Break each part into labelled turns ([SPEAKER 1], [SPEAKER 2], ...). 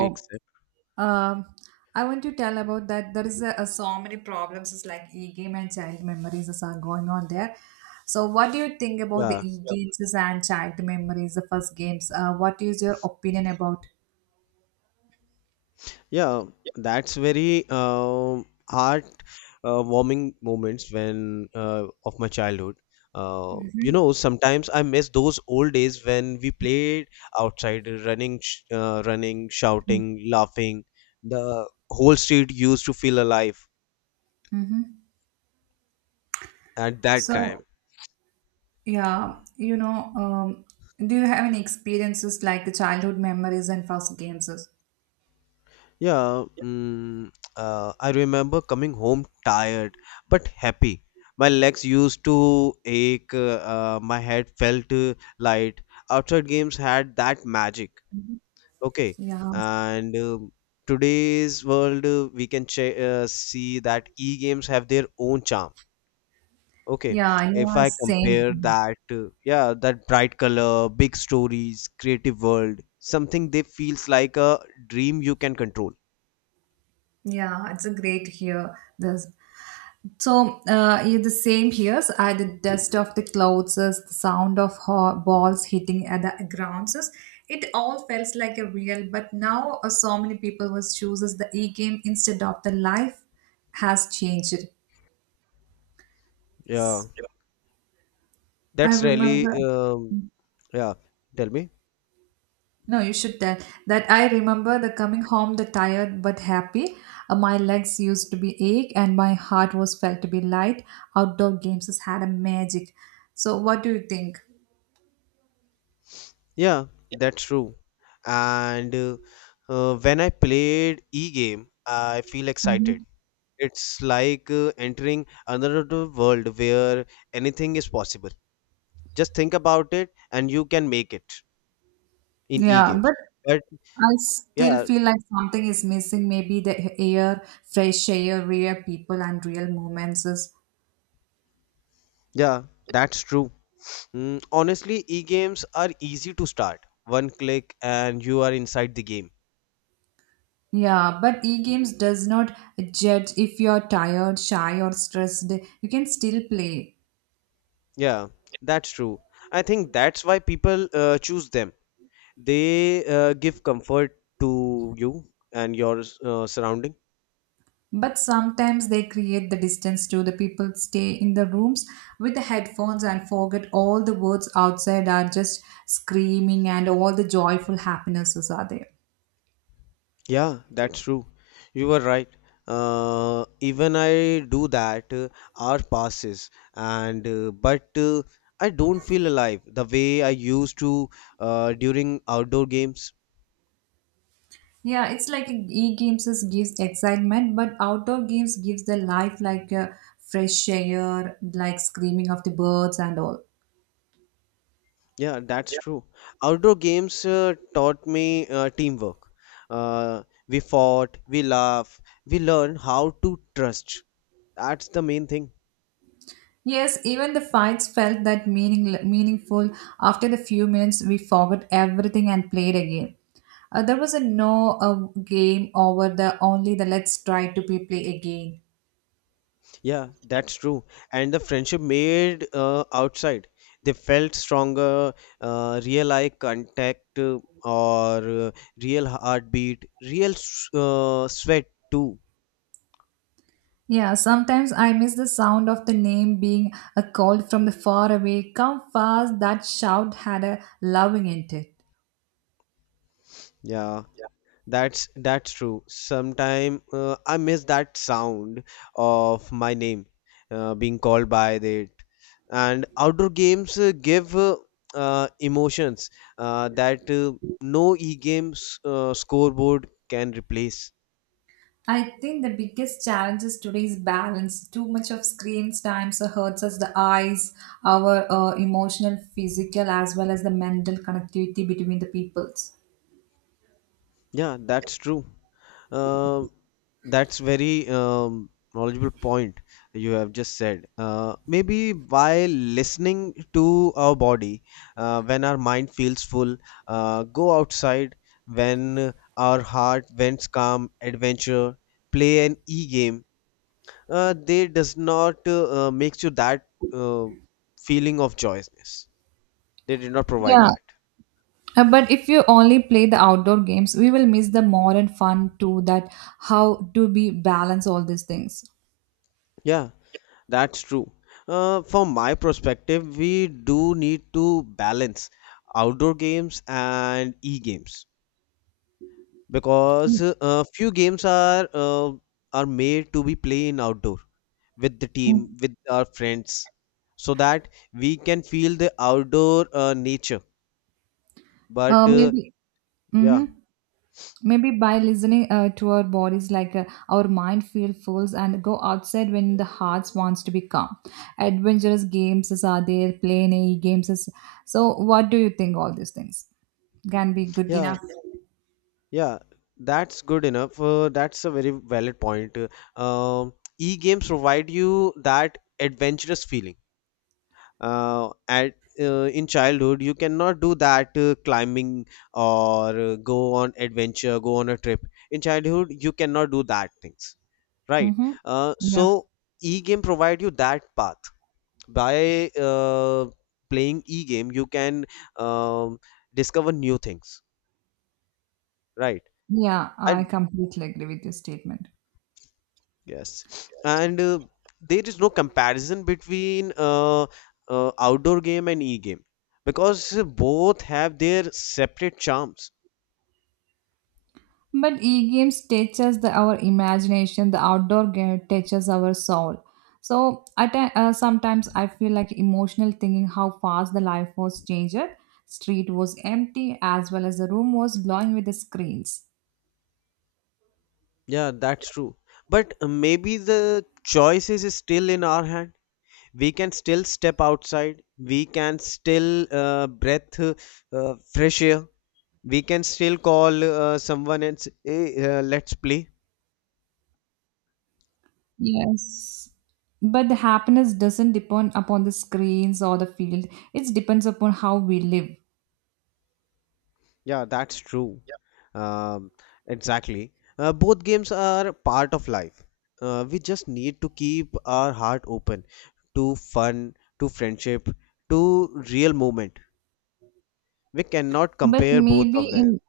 [SPEAKER 1] Oh,
[SPEAKER 2] Except,
[SPEAKER 1] um, I want to tell about that. There is a so many problems. It's like e-game and child memories is are going on there. So, what do you think about the
[SPEAKER 2] yeah,
[SPEAKER 1] yeah, e-games and child memories, the first games? What is your opinion about?
[SPEAKER 2] yeah, that's very heart warming moments when of my childhood.
[SPEAKER 1] Mhm.
[SPEAKER 2] Sometimes I miss those old days when we played outside, running, shouting, laughing. The whole street used to feel alive
[SPEAKER 1] Mm-hmm.
[SPEAKER 2] at that time.
[SPEAKER 1] So, yeah, do you have any experiences like the childhood memories and first games?
[SPEAKER 2] Yeah, I remember coming home tired but happy. My legs used to ache, my head felt light. Outside games had that magic.
[SPEAKER 1] Mhm.
[SPEAKER 2] Okay,
[SPEAKER 1] Yeah,
[SPEAKER 2] and today's world, we can see that e-games have their own charm. Okay,
[SPEAKER 1] yeah,
[SPEAKER 2] if
[SPEAKER 1] yeah,
[SPEAKER 2] I
[SPEAKER 1] same.
[SPEAKER 2] compare that, yeah, that bright color, big stories, creative world, something they feels like a dream you can control.
[SPEAKER 1] Yeah, it's a great here. This. So yeah, the same here. So, the dust of the clothes, the sound of balls hitting at the grounds. It all felt like a real, but now so many people was chooses the e-game instead of the life has changed.
[SPEAKER 2] Yeah.
[SPEAKER 1] I
[SPEAKER 2] That's really,
[SPEAKER 1] remember.
[SPEAKER 2] yeah, tell me.
[SPEAKER 1] No, you should tell that I remember the coming home, the tired but happy. My legs used to be ache and my heart was felt to be light. Outdoor games has had a magic. So what do you think?
[SPEAKER 2] Yeah, that's true. And when I played e-game, I feel excited.
[SPEAKER 1] Hmm.
[SPEAKER 2] It's like entering another world where anything is possible. Just think about it and you can make it in
[SPEAKER 1] Yeah,
[SPEAKER 2] e-games.
[SPEAKER 1] but
[SPEAKER 2] But
[SPEAKER 1] I still
[SPEAKER 2] yeah,
[SPEAKER 1] feel like something is missing. Maybe the air, fresh air, rare people, and real moments is.
[SPEAKER 2] yeah, that's true. Honestly, e-games are easy to start. One click and you are inside the game.
[SPEAKER 1] Yeah, but e-games does not judge if you're tired, shy, or stressed. You can still play.
[SPEAKER 2] Yeah, that's true. I think that's why people choose them. They give comfort to you and your surrounding.
[SPEAKER 1] But sometimes they create the distance too. The people stay in the rooms with the headphones and forget all the words outside are just screaming and all the joyful happinesses are there.
[SPEAKER 2] Yeah, that's true. You were right. Even I do that. Hour passes, and but I don't feel alive the way I used to during outdoor games.
[SPEAKER 1] Yeah, it's like gives excitement, but outdoor games gives the life like a fresh air, like screaming of the birds and all.
[SPEAKER 2] Yeah, that's true. Outdoor games taught me teamwork. Uh, we fought, we laugh, we learn how to trust. That's the main thing.
[SPEAKER 1] Yes, even the fights felt that meaningful. After the few minutes, we forgot everything and played again. There was a no game over the only the let's try to be play again.
[SPEAKER 2] Yeah, that's true. And the friendship made outside. They felt stronger, real eye contact, or real heartbeat, real sweat too.
[SPEAKER 1] Yeah, sometimes I miss the sound of the name being a called from the far away. Come fast! That shout had a loving in it.
[SPEAKER 2] Yeah, that's true. Sometime I miss that sound of my name being called by it. And outdoor games give emotions that no e-games scoreboard can replace.
[SPEAKER 1] I think the biggest challenge is today's balance. Too much of screen time so hurts us the eyes, our emotional, physical, as well as the mental connectivity between the peoples.
[SPEAKER 2] Yeah, that's true. Uh, that's very knowledgeable point you have just said. Maybe by listening to our body, when our mind feels full, go outside when our heart wants calm, adventure, play an e-game. They does not makes you that feeling of joyousness. They did not provide
[SPEAKER 1] Yeah,
[SPEAKER 2] that.
[SPEAKER 1] But if you only play the outdoor games, we will miss the more and fun too. That how to be balance all these things.
[SPEAKER 2] Yeah, that's true. From my perspective, we do need to balance outdoor games and e-games because
[SPEAKER 1] Mm,
[SPEAKER 2] few games are made to be played in outdoor with the
[SPEAKER 1] mm.
[SPEAKER 2] team, with our friends, so that we can feel the outdoor nature. But
[SPEAKER 1] Maybe. Mm-hmm.
[SPEAKER 2] yeah,
[SPEAKER 1] Maybe by listening to our bodies like our mind feel full and go outside when the heart wants to be calm adventurous games is are there playing a E games is so what do you think all these things can be good
[SPEAKER 2] yeah,
[SPEAKER 1] enough.
[SPEAKER 2] yeah, that's good enough. That's a very valid point. E-games provide you that adventurous feeling at in childhood you cannot do that climbing or go on adventure, go on a trip in childhood you cannot do that things, right?
[SPEAKER 1] Mm-hmm. Yeah,
[SPEAKER 2] So e-game provide you that path by playing e-game you can um, discover new things, right?
[SPEAKER 1] yeah, I
[SPEAKER 2] And
[SPEAKER 1] completely agree with your statement.
[SPEAKER 2] yes, and there is no comparison between outdoor game and e-game because both have their separate charms.
[SPEAKER 1] But e-games teaches our imagination. The outdoor game teaches our soul. So sometimes I feel like emotional thinking how fast the life was changed. Street was empty as well as the room was glowing with the screens.
[SPEAKER 2] Yeah, that's true. But maybe the choice is still in our hand. We can still step outside. We can still breath fresh air. We can still call someone and say, hey, let's play.
[SPEAKER 1] Yes. But the happiness doesn't depend upon the screens or the field. It depends upon how we live.
[SPEAKER 2] Yeah, that's true. Um, exactly. Both games are part of life. We just need to keep our heart open to fun, to friendship, to real moment. We cannot
[SPEAKER 1] But
[SPEAKER 2] compare both
[SPEAKER 1] maybe
[SPEAKER 2] of them.
[SPEAKER 1] in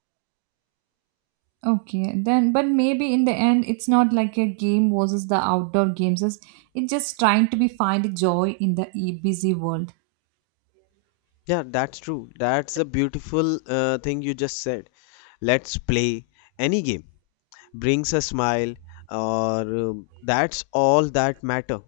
[SPEAKER 1] okay, then, but maybe in the end, it's not like a game versus the outdoor games. It's just trying to be find joy in the e- busy world.
[SPEAKER 2] Yeah, that's true. That's a beautiful thing you just said. Let's play any game brings a smile, or that's all that matter.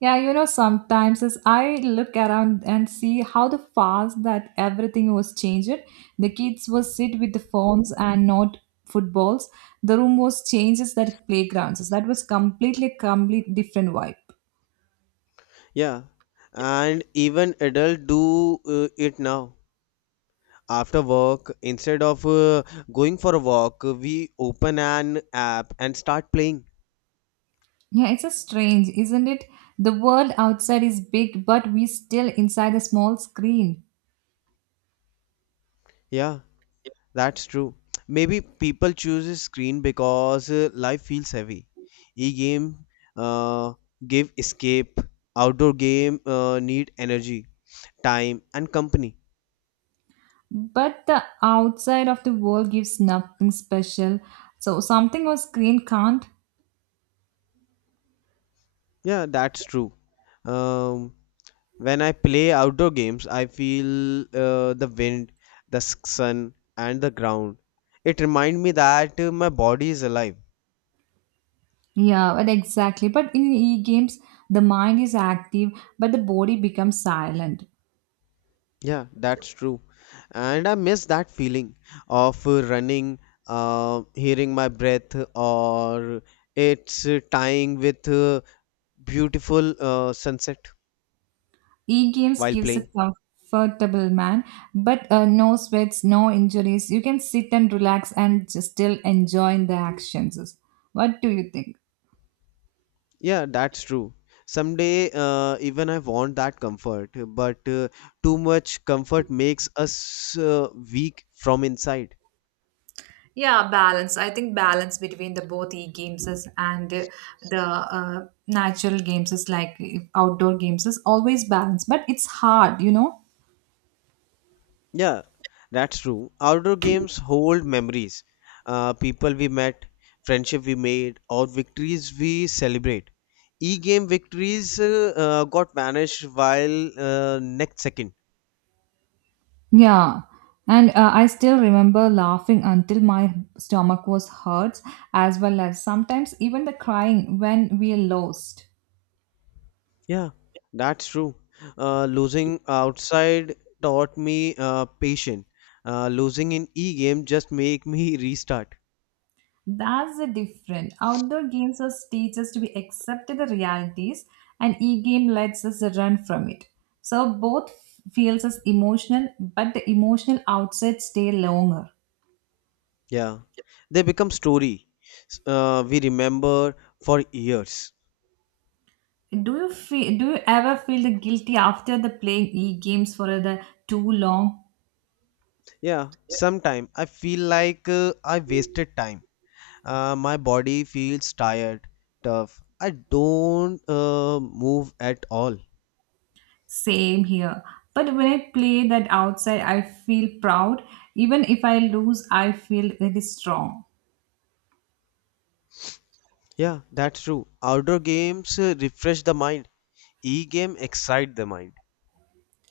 [SPEAKER 1] Yeah, you know, sometimes as I look around and see how the fast that everything was changed, the kids was sit with the phones and not footballs. The room was changes that playgrounds. That was complete different vibe.
[SPEAKER 2] Yeah, and even adult do it now. After work, instead of going for a walk, we open an app and start playing.
[SPEAKER 1] Yeah, it's a strange, isn't it? The world outside is big, but we still inside a small screen.
[SPEAKER 2] Yeah, that's true. Maybe people choose a screen because life feels heavy. E-game uh, give escape. Outdoor game need energy, time, and company.
[SPEAKER 1] But the outside of the world gives nothing special so something on screen can't.
[SPEAKER 2] Yeah, that's true. Um, when I play outdoor games, I feel the wind, the sun, and the ground. It reminds me that my body is alive.
[SPEAKER 1] Yeah, but exactly but in e-games the mind is active but the body becomes silent.
[SPEAKER 2] Yeah, that's true. And I miss that feeling of running, hearing my breath, or it's tying with beautiful sunset
[SPEAKER 1] E-games
[SPEAKER 2] while
[SPEAKER 1] gives a
[SPEAKER 2] playing.
[SPEAKER 1] comfortable man but no sweats no injuries you can sit and relax and just still enjoying the actions. What do you think?
[SPEAKER 2] Yeah, that's true. Someday, even I want that comfort, but too much comfort makes us weak from inside.
[SPEAKER 1] Yeah, balance. I think balance between the both and the natural games is like outdoor games is always balance, but it's hard, you know.
[SPEAKER 2] Yeah, that's true. Outdoor games hold memories. People we met, friendship we made, or victories we celebrate. E-game victories got vanished while next second.
[SPEAKER 1] Yeah. And I still remember laughing until my stomach was hurt, as well as sometimes even the crying when we lost.
[SPEAKER 2] Yeah, that's true. Losing outside taught me patience. Losing in e-game just make me restart.
[SPEAKER 1] That's the difference. Outdoor games us teach us to be accept the realities, and e-game lets us run from it. So both feels us emotional, but the emotional outside stay longer.
[SPEAKER 2] Yeah, they become story. We remember for years.
[SPEAKER 1] Do you feel? Do you ever feel the guilty after the playing e-games for the too long?
[SPEAKER 2] Yeah, sometime I feel like I wasted time. My body feels tired, tough. I don't move at all.
[SPEAKER 1] Same here. But when I play that outside, I feel proud. Even if I lose, I feel very strong.
[SPEAKER 2] Yeah, that's true. Outdoor games refresh the mind. E-game excite the mind.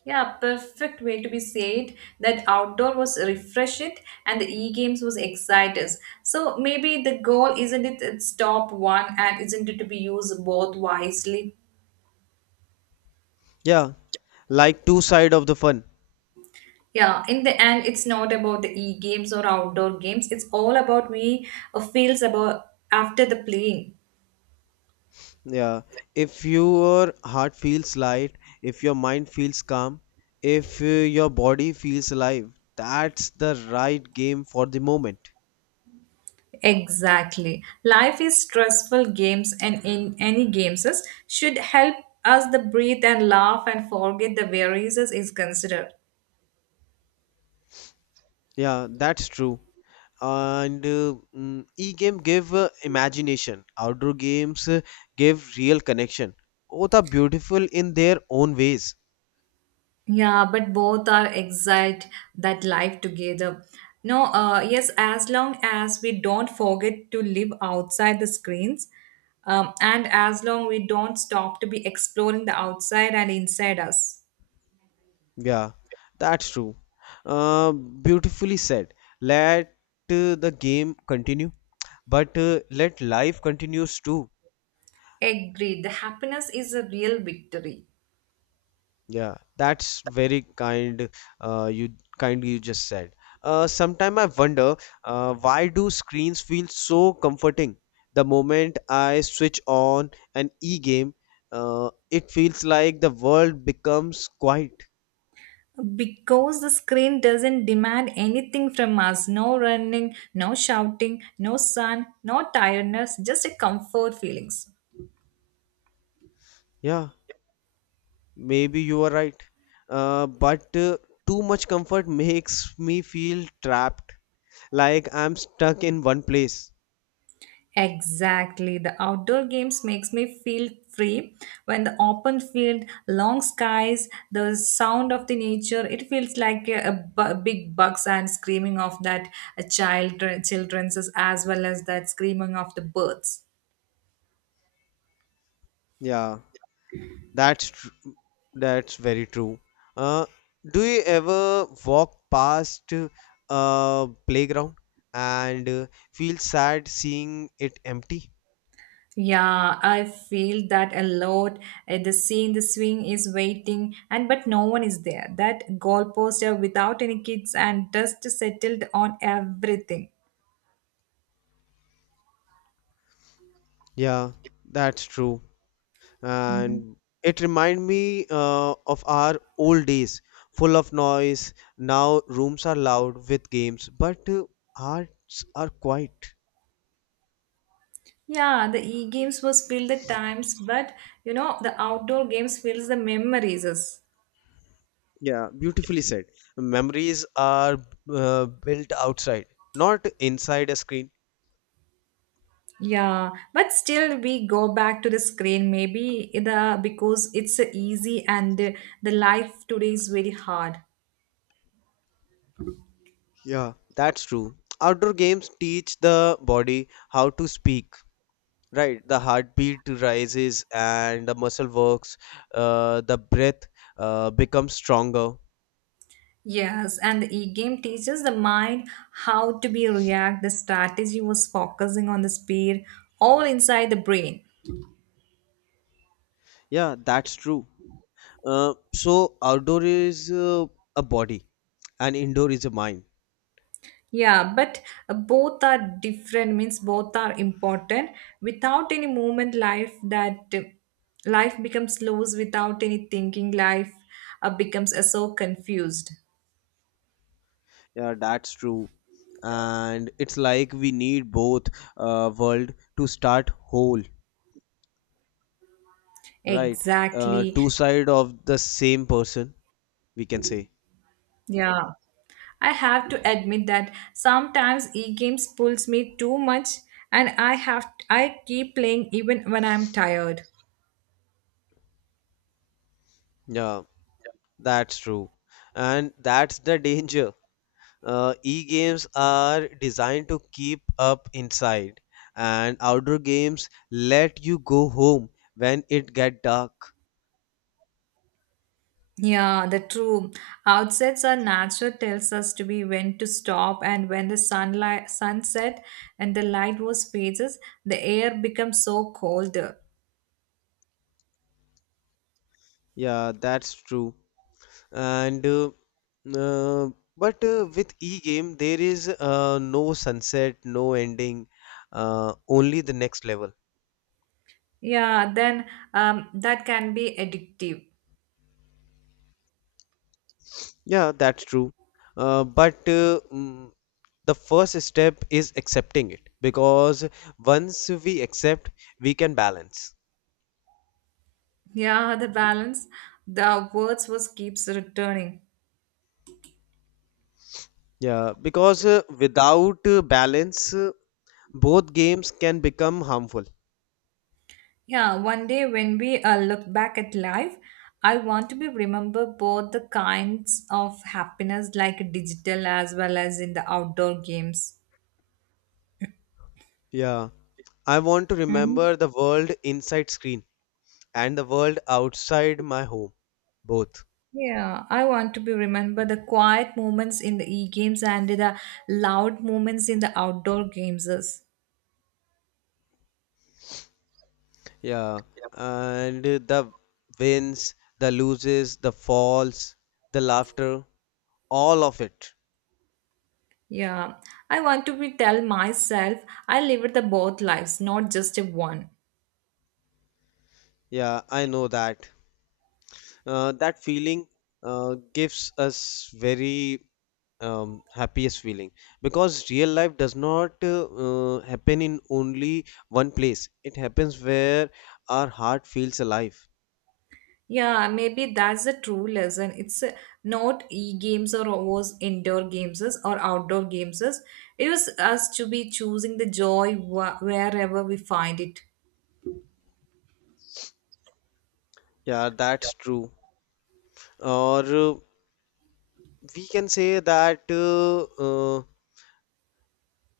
[SPEAKER 1] Yeah, perfect way to be said that outdoor was refresh it and the e-games was excite us. So maybe the goal isn't it it's top one and isn't it to be used both wisely.
[SPEAKER 2] Yeah, like two side of the fun.
[SPEAKER 1] Yeah, in the end, it's not about the e-games or outdoor games. It's all about we feels about after the playing.
[SPEAKER 2] Yeah, if your heart feels light, if your mind feels calm, if your body feels alive, that's the right game for the moment.
[SPEAKER 1] Exactly. Life is stressful games and in any should help us the breathe and laugh and forget the worries is considered.
[SPEAKER 2] Yeah, that's true. E-game give imagination, outdoor games give real connection, both are beautiful in their own ways.
[SPEAKER 1] Yeah, but both are exiled that life together. No, yes, as long as we don't forget to live outside the screens, and as long we don't stop to be exploring the outside and inside us.
[SPEAKER 2] Yeah, that's true. Beautifully said. Let the game continue, but let life continues too.
[SPEAKER 1] Agreed. The happiness is a real victory.
[SPEAKER 2] Yeah, that's very kind. You kind you just said. Sometime I wonder why do screens feel so comforting? The moment I switch on an e-game, it feels like the world becomes quiet.
[SPEAKER 1] Because the screen doesn't demand anything from us no running, no shouting, no sun, no tiredness, just a comfort feelings.
[SPEAKER 2] Yeah, maybe you are right. But too much comfort makes me feel trapped, like I'm stuck in one place.
[SPEAKER 1] Exactly. The outdoor games makes me feel free when the open field, long skies, the sound of the nature, it feels like a big bugs and screaming of that child children's as well as that screaming of the birds.
[SPEAKER 2] Yeah. That's tr- that's very true. Uh, do you ever walk past a playground and feel sad seeing it empty?
[SPEAKER 1] Yeah, I feel that a lot. The scene, the swing is waiting, and but no one is there. That goalpost are without any kids and dust settled on everything.
[SPEAKER 2] Yeah, that's true.
[SPEAKER 1] Mm-hmm.
[SPEAKER 2] And it remind me of our old days, full of noise. Now rooms are loud with games, but hearts are quiet.
[SPEAKER 1] Yeah, the e-games was filled the times, but you know, the outdoor games fills the memories us.
[SPEAKER 2] Yeah, beautifully said. Memories are built outside, not inside a screen.
[SPEAKER 1] Yeah, but still we go back to the screen maybe the because it's easy and the life today is very hard.
[SPEAKER 2] Yeah, that's true. Outdoor games teach the body how to speak, right? The heartbeat rises and the muscle works, the breath becomes stronger.
[SPEAKER 1] Yes, and the e-game teaches the mind how to be react. The strategy was focusing on the speed all inside the brain.
[SPEAKER 2] Yeah, that's true. So, outdoor is a body and indoor is a mind.
[SPEAKER 1] Yeah, but both are different, means both are important. Without any movement, life that life becomes loose without any thinking, life becomes so confused.
[SPEAKER 2] Yeah, that's true. And it's like we need both world to start whole, right?
[SPEAKER 1] Exactly.
[SPEAKER 2] Two side of the same person, we can say.
[SPEAKER 1] Yeah. I have to admit that sometimes e-games pulls me too much and I keep playing even when I'm tired.
[SPEAKER 2] Yeah. That's true. And that's the danger. E-games are designed to keep up inside, and outdoor games let you go home when it get dark.
[SPEAKER 1] Yeah, the true outsets are nature tells us to be when to stop and when the sunlight sunset and the light was phases, the air becomes so cold.
[SPEAKER 2] Yeah, that's true. And uh, but with e-game there is no sunset, no ending, only the next level.
[SPEAKER 1] Yeah, then that can be addictive.
[SPEAKER 2] Yeah, that's true. Uh, but uh, mm, the first step is accepting it because once we accept we can balance.
[SPEAKER 1] Yeah, the balance, the words was keeps returning.
[SPEAKER 2] Yeah, because without balance both games can become harmful.
[SPEAKER 1] Yeah, one day when we look back at life, I want to be remember both the kinds of happiness like digital as well as in the outdoor games.
[SPEAKER 2] Yeah, I want to
[SPEAKER 1] Hmm.
[SPEAKER 2] remember the world inside screen and the world outside my home, both.
[SPEAKER 1] Yeah, I want to be remember the quiet moments in the e-games and the loud moments in the outdoor games.
[SPEAKER 2] Yeah, and the wins, the loses, the falls, the laughter, all of it.
[SPEAKER 1] Yeah, I want to be tell myself I lived the both lives, not just a one.
[SPEAKER 2] Yeah, I know that that feeling gives us very happiest feeling because real life does not happen in only one place, it happens where our heart feels alive.
[SPEAKER 1] Yeah, maybe that's the true lesson. It's not e-games or was indoor games or outdoor games. It was us to be choosing the joy wherever we find it.
[SPEAKER 2] Yeah, that's true. Or we can say that uh,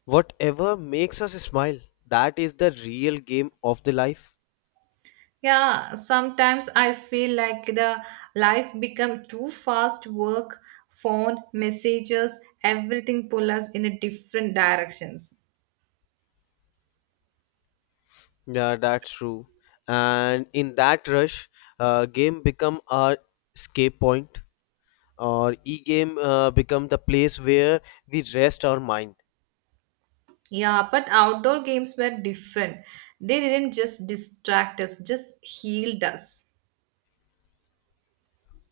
[SPEAKER 2] whatever makes us smile, that is the real game of the life.
[SPEAKER 1] Yeah, sometimes I feel like the life become too fast work, phone, messages, everything pull us in a different directions.
[SPEAKER 2] Yeah, that's true. And in that rush, game become our escape point, or e-game become the place where we rest our mind.
[SPEAKER 1] Yeah, but outdoor games were different. They didn't just distract us, just healed us.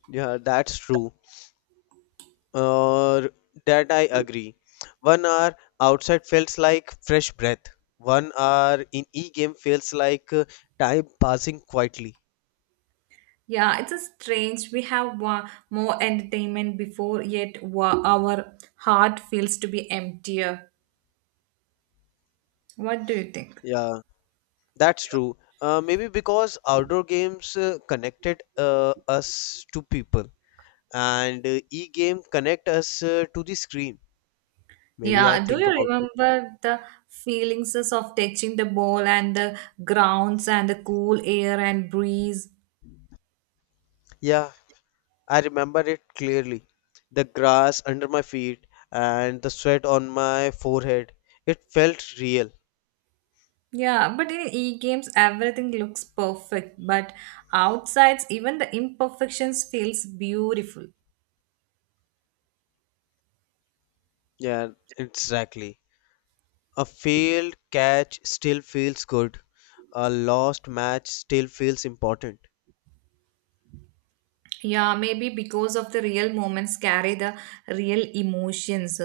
[SPEAKER 2] Yeah, that's true. Or that I agree. 1 hour outside feels like fresh breath. 1 hour in e-game feels like time passing quietly.
[SPEAKER 1] Yeah, it's a strange. We have more entertainment before, yet our heart feels to be emptier. What do you think?
[SPEAKER 2] Yeah, that's true. Maybe because outdoor games connected us to people, and e-game connect us to the screen, maybe. I
[SPEAKER 1] Yeah, do
[SPEAKER 2] think
[SPEAKER 1] you
[SPEAKER 2] about it.
[SPEAKER 1] remember the feelings of touching the ball and the grounds and the cool air and breeze?
[SPEAKER 2] Yeah, I remember it clearly. The grass under my feet and the sweat on my forehead. It felt real.
[SPEAKER 1] Yeah, but in e-games everything looks perfect, but outsides even the imperfections feels beautiful.
[SPEAKER 2] Yeah, exactly. A failed catch still feels good. A lost match still feels important.
[SPEAKER 1] Yeah, maybe because of the real moments carry the real emotions.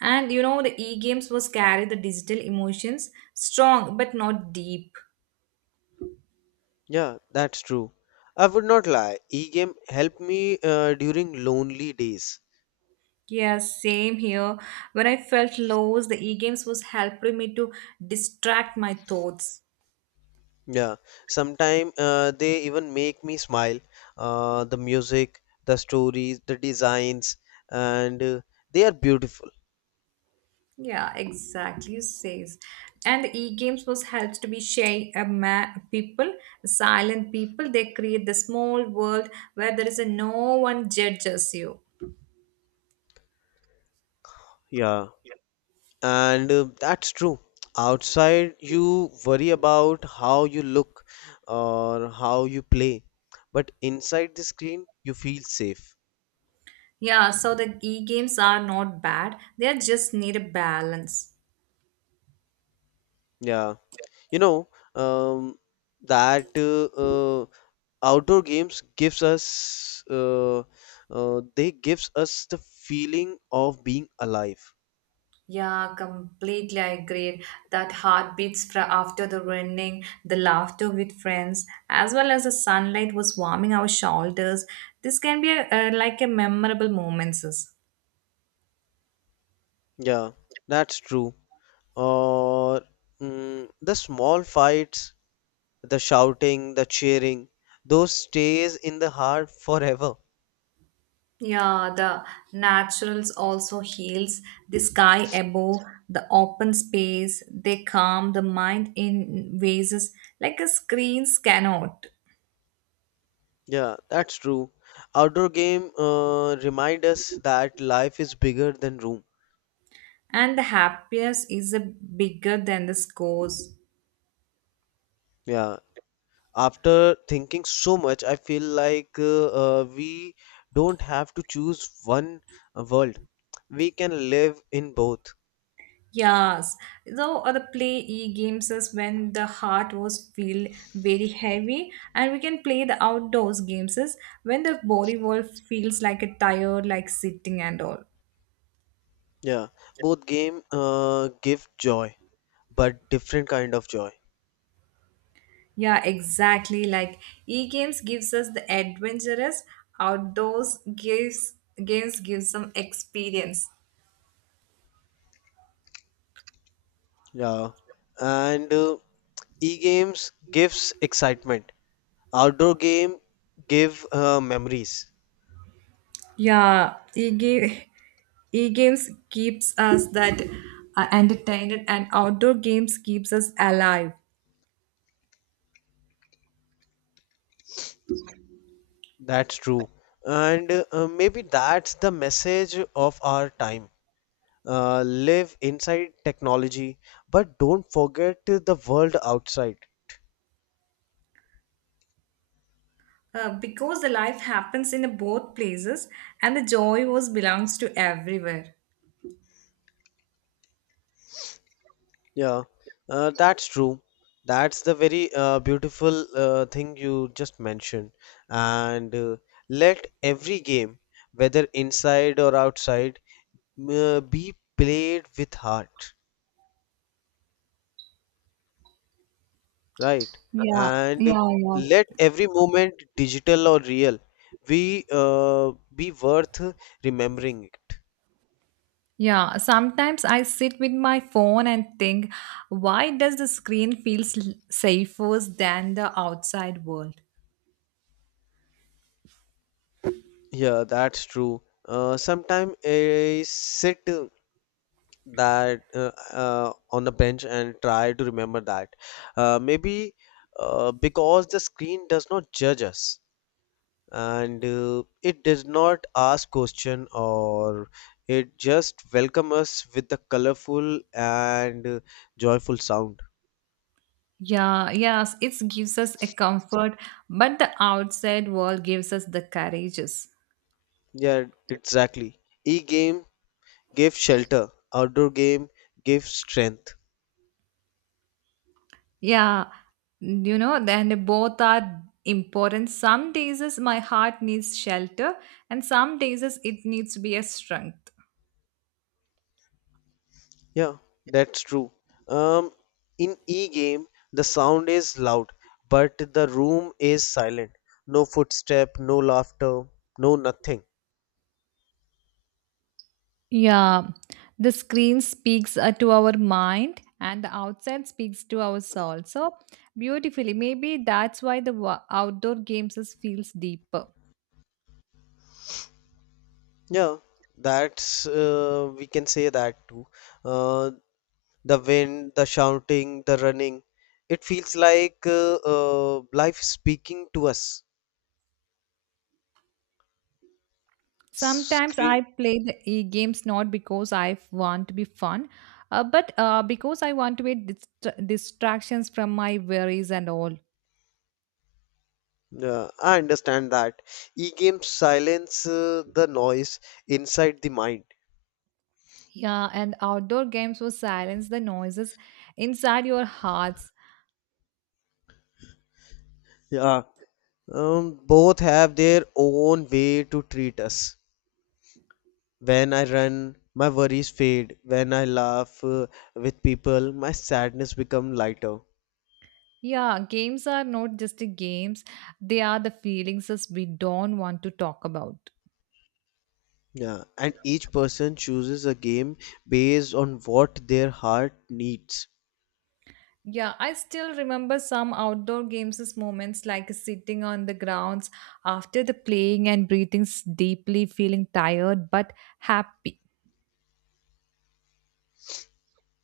[SPEAKER 1] And you know the e-games was carry the digital emotions strong but not deep.
[SPEAKER 2] Yeah, that's true. I would not lie. E-game helped me during lonely days.
[SPEAKER 1] Yeah, same here. When I felt lows, the e-games was helping me to distract my thoughts.
[SPEAKER 2] Yeah, sometimes they even make me smile. The music, the stories, the designs, and they are beautiful.
[SPEAKER 1] Yeah, exactly. You says, and the e-games was helps to be shy people, silent people. They create the small world where there is a no one judges you.
[SPEAKER 2] Yeah, and that's true. Outside, you worry about how you look or how you play, but inside the screen, you feel safe.
[SPEAKER 1] Yeah, so the e-games are not bad. They are just need a balance.
[SPEAKER 2] Yeah, you know, um, that outdoor games gives us they gives us the feeling of being alive.
[SPEAKER 1] Yeah, completely I agree. That heartbeats after the running, the laughter with friends, as well as the sunlight was warming our shoulders. This can be a, like a memorable moments.
[SPEAKER 2] Yeah, that's true. Or the small fights, the shouting, the cheering, those stays in the heart forever.
[SPEAKER 1] Yeah, the naturals also heals the sky above, the open space. They calm the mind in ways like a screens cannot.
[SPEAKER 2] Yeah, that's true. Outdoor game remind us that life is bigger than room.
[SPEAKER 1] And the happiness is a bigger than the scores.
[SPEAKER 2] Yeah. After thinking so much, I feel like we don't have to choose one world. We can live in both.
[SPEAKER 1] Yes, though other play e-games is when the heart was feel very heavy and we can play the outdoors games is when the body wall feels like a tired like sitting and all.
[SPEAKER 2] Yeah. Both game give joy, but different kind of joy.
[SPEAKER 1] Yeah, exactly like e-games gives us the adventurous outdoors gives games gives some experience.
[SPEAKER 2] Yeah. And e-games gives excitement, outdoor game give memories.
[SPEAKER 1] Yeah, e-games keeps us that entertained and outdoor games keeps us alive.
[SPEAKER 2] That's true, and maybe that's the message of our time. Live inside technology, but don't forget the world outside.
[SPEAKER 1] Because the life happens in both places and the joy was belongs to everywhere.
[SPEAKER 2] Yeah, that's true. That's the very beautiful thing you just mentioned. And let every game, whether inside or outside, be played with heart. Right.
[SPEAKER 1] Yeah,
[SPEAKER 2] And
[SPEAKER 1] yeah, yeah.
[SPEAKER 2] let every moment, digital or real, we be worth remembering it.
[SPEAKER 1] Yeah, sometimes I sit with my phone and think, why does the screen feels safer than the outside world?
[SPEAKER 2] Yeah, that's true. Sometime I sit that on the bench and try to remember that. Maybe because the screen does not judge us, and it does not ask question, or it just welcome us with the colorful and joyful sound.
[SPEAKER 1] Yeah, yes, it gives us a comfort, but the outside world gives us the courages.
[SPEAKER 2] Yeah, exactly. E-game gave shelter, outdoor game gave strength.
[SPEAKER 1] Yeah, you know, then both are important. Some days is my heart needs shelter, and some days is it needs to be a strength.
[SPEAKER 2] Yeah, that's true. Um, in e-game, the sound is loud, but the room is silent. No footstep, no laughter, no nothing.
[SPEAKER 1] Yeah, the screen speaks to our mind and the outside speaks to our soul. So beautifully, maybe that's why the outdoor games is feels deeper.
[SPEAKER 2] Yeah, that's we can say that too. Uh, the wind, the shouting, the running. It feels like life speaking to us.
[SPEAKER 1] Sometimes I play the e-games not because I want to be fun, but because I want to be distractions from my worries and all.
[SPEAKER 2] Yeah, I understand that. E-games silence the noise inside the mind.
[SPEAKER 1] Yeah, and outdoor games will silence the noises inside your hearts.
[SPEAKER 2] Yeah. Both have their own way to treat us. When I run, my worries fade. When I laugh with people, my sadness become lighter.
[SPEAKER 1] Yeah, games are not just the games, they are the feelings as we don't want to talk about.
[SPEAKER 2] Yeah, and each person chooses a game based on what their heart needs.
[SPEAKER 1] Yeah, I still remember some outdoor games as moments like sitting on the grounds after the playing and breathing deeply, feeling tired but happy.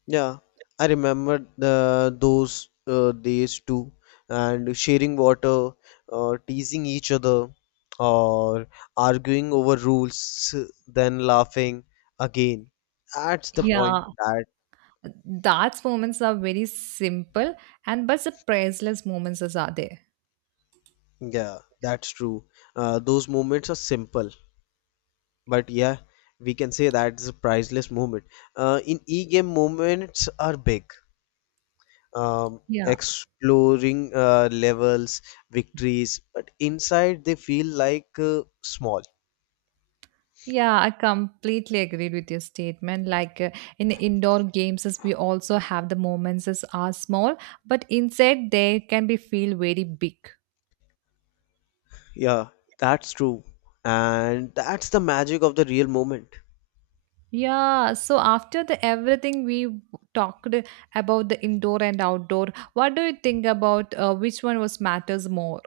[SPEAKER 2] Yeah, I remember the those days too, and sharing water, teasing each other, or arguing over rules, then laughing again. That's the point.
[SPEAKER 1] Yeah,
[SPEAKER 2] That
[SPEAKER 1] that's moments are very simple and but the priceless moments as are there.
[SPEAKER 2] yeah, that's true. Those moments are simple, but yeah, we can say that's a priceless moment. In e-game, moments are big.
[SPEAKER 1] Yeah.
[SPEAKER 2] Exploring levels, victories, but inside they feel like small.
[SPEAKER 1] Yeah, I completely agreed with your statement. Like in indoor games, as we also have the moments as are small, but inside they can be feel very big.
[SPEAKER 2] Yeah, that's true. And that's the magic of the real moment.
[SPEAKER 1] Yeah, so after the everything we talked about the indoor and outdoor, what do you think about which one was matters more?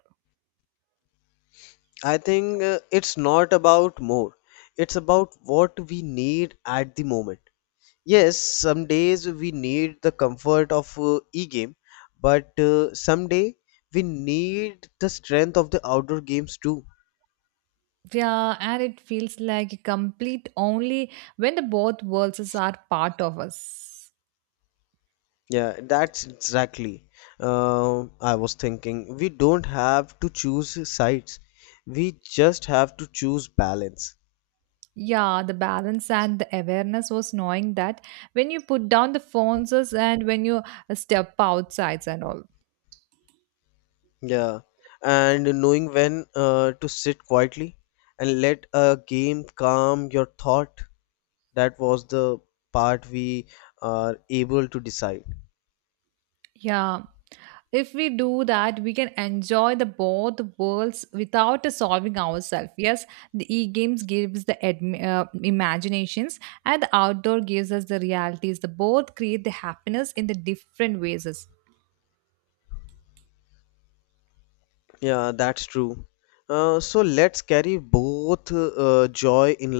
[SPEAKER 2] I think it's not about more, it's about what we need at the moment. Yes, some days we need the comfort of e-game, but someday we need the strength of the outdoor games too.
[SPEAKER 1] Yeah, and it feels like complete only when the both worlds is are part of us.
[SPEAKER 2] Yeah, that's exactly. I was thinking we don't have to choose sides. We just have to choose balance.
[SPEAKER 1] Yeah, the balance and the awareness was knowing that when you put down the phones and when you step outsides and all.
[SPEAKER 2] Yeah, and knowing when to sit quietly and let a game calm your thought. That was the part we are able to decide.
[SPEAKER 1] Yeah, if we do that, we can enjoy the both worlds without solving ourselves. Yes, the e-games gives the imaginations, and the outdoor gives us the realities. The both create the happiness in the different ways.
[SPEAKER 2] Yeah, that's true. So let's carry both joy in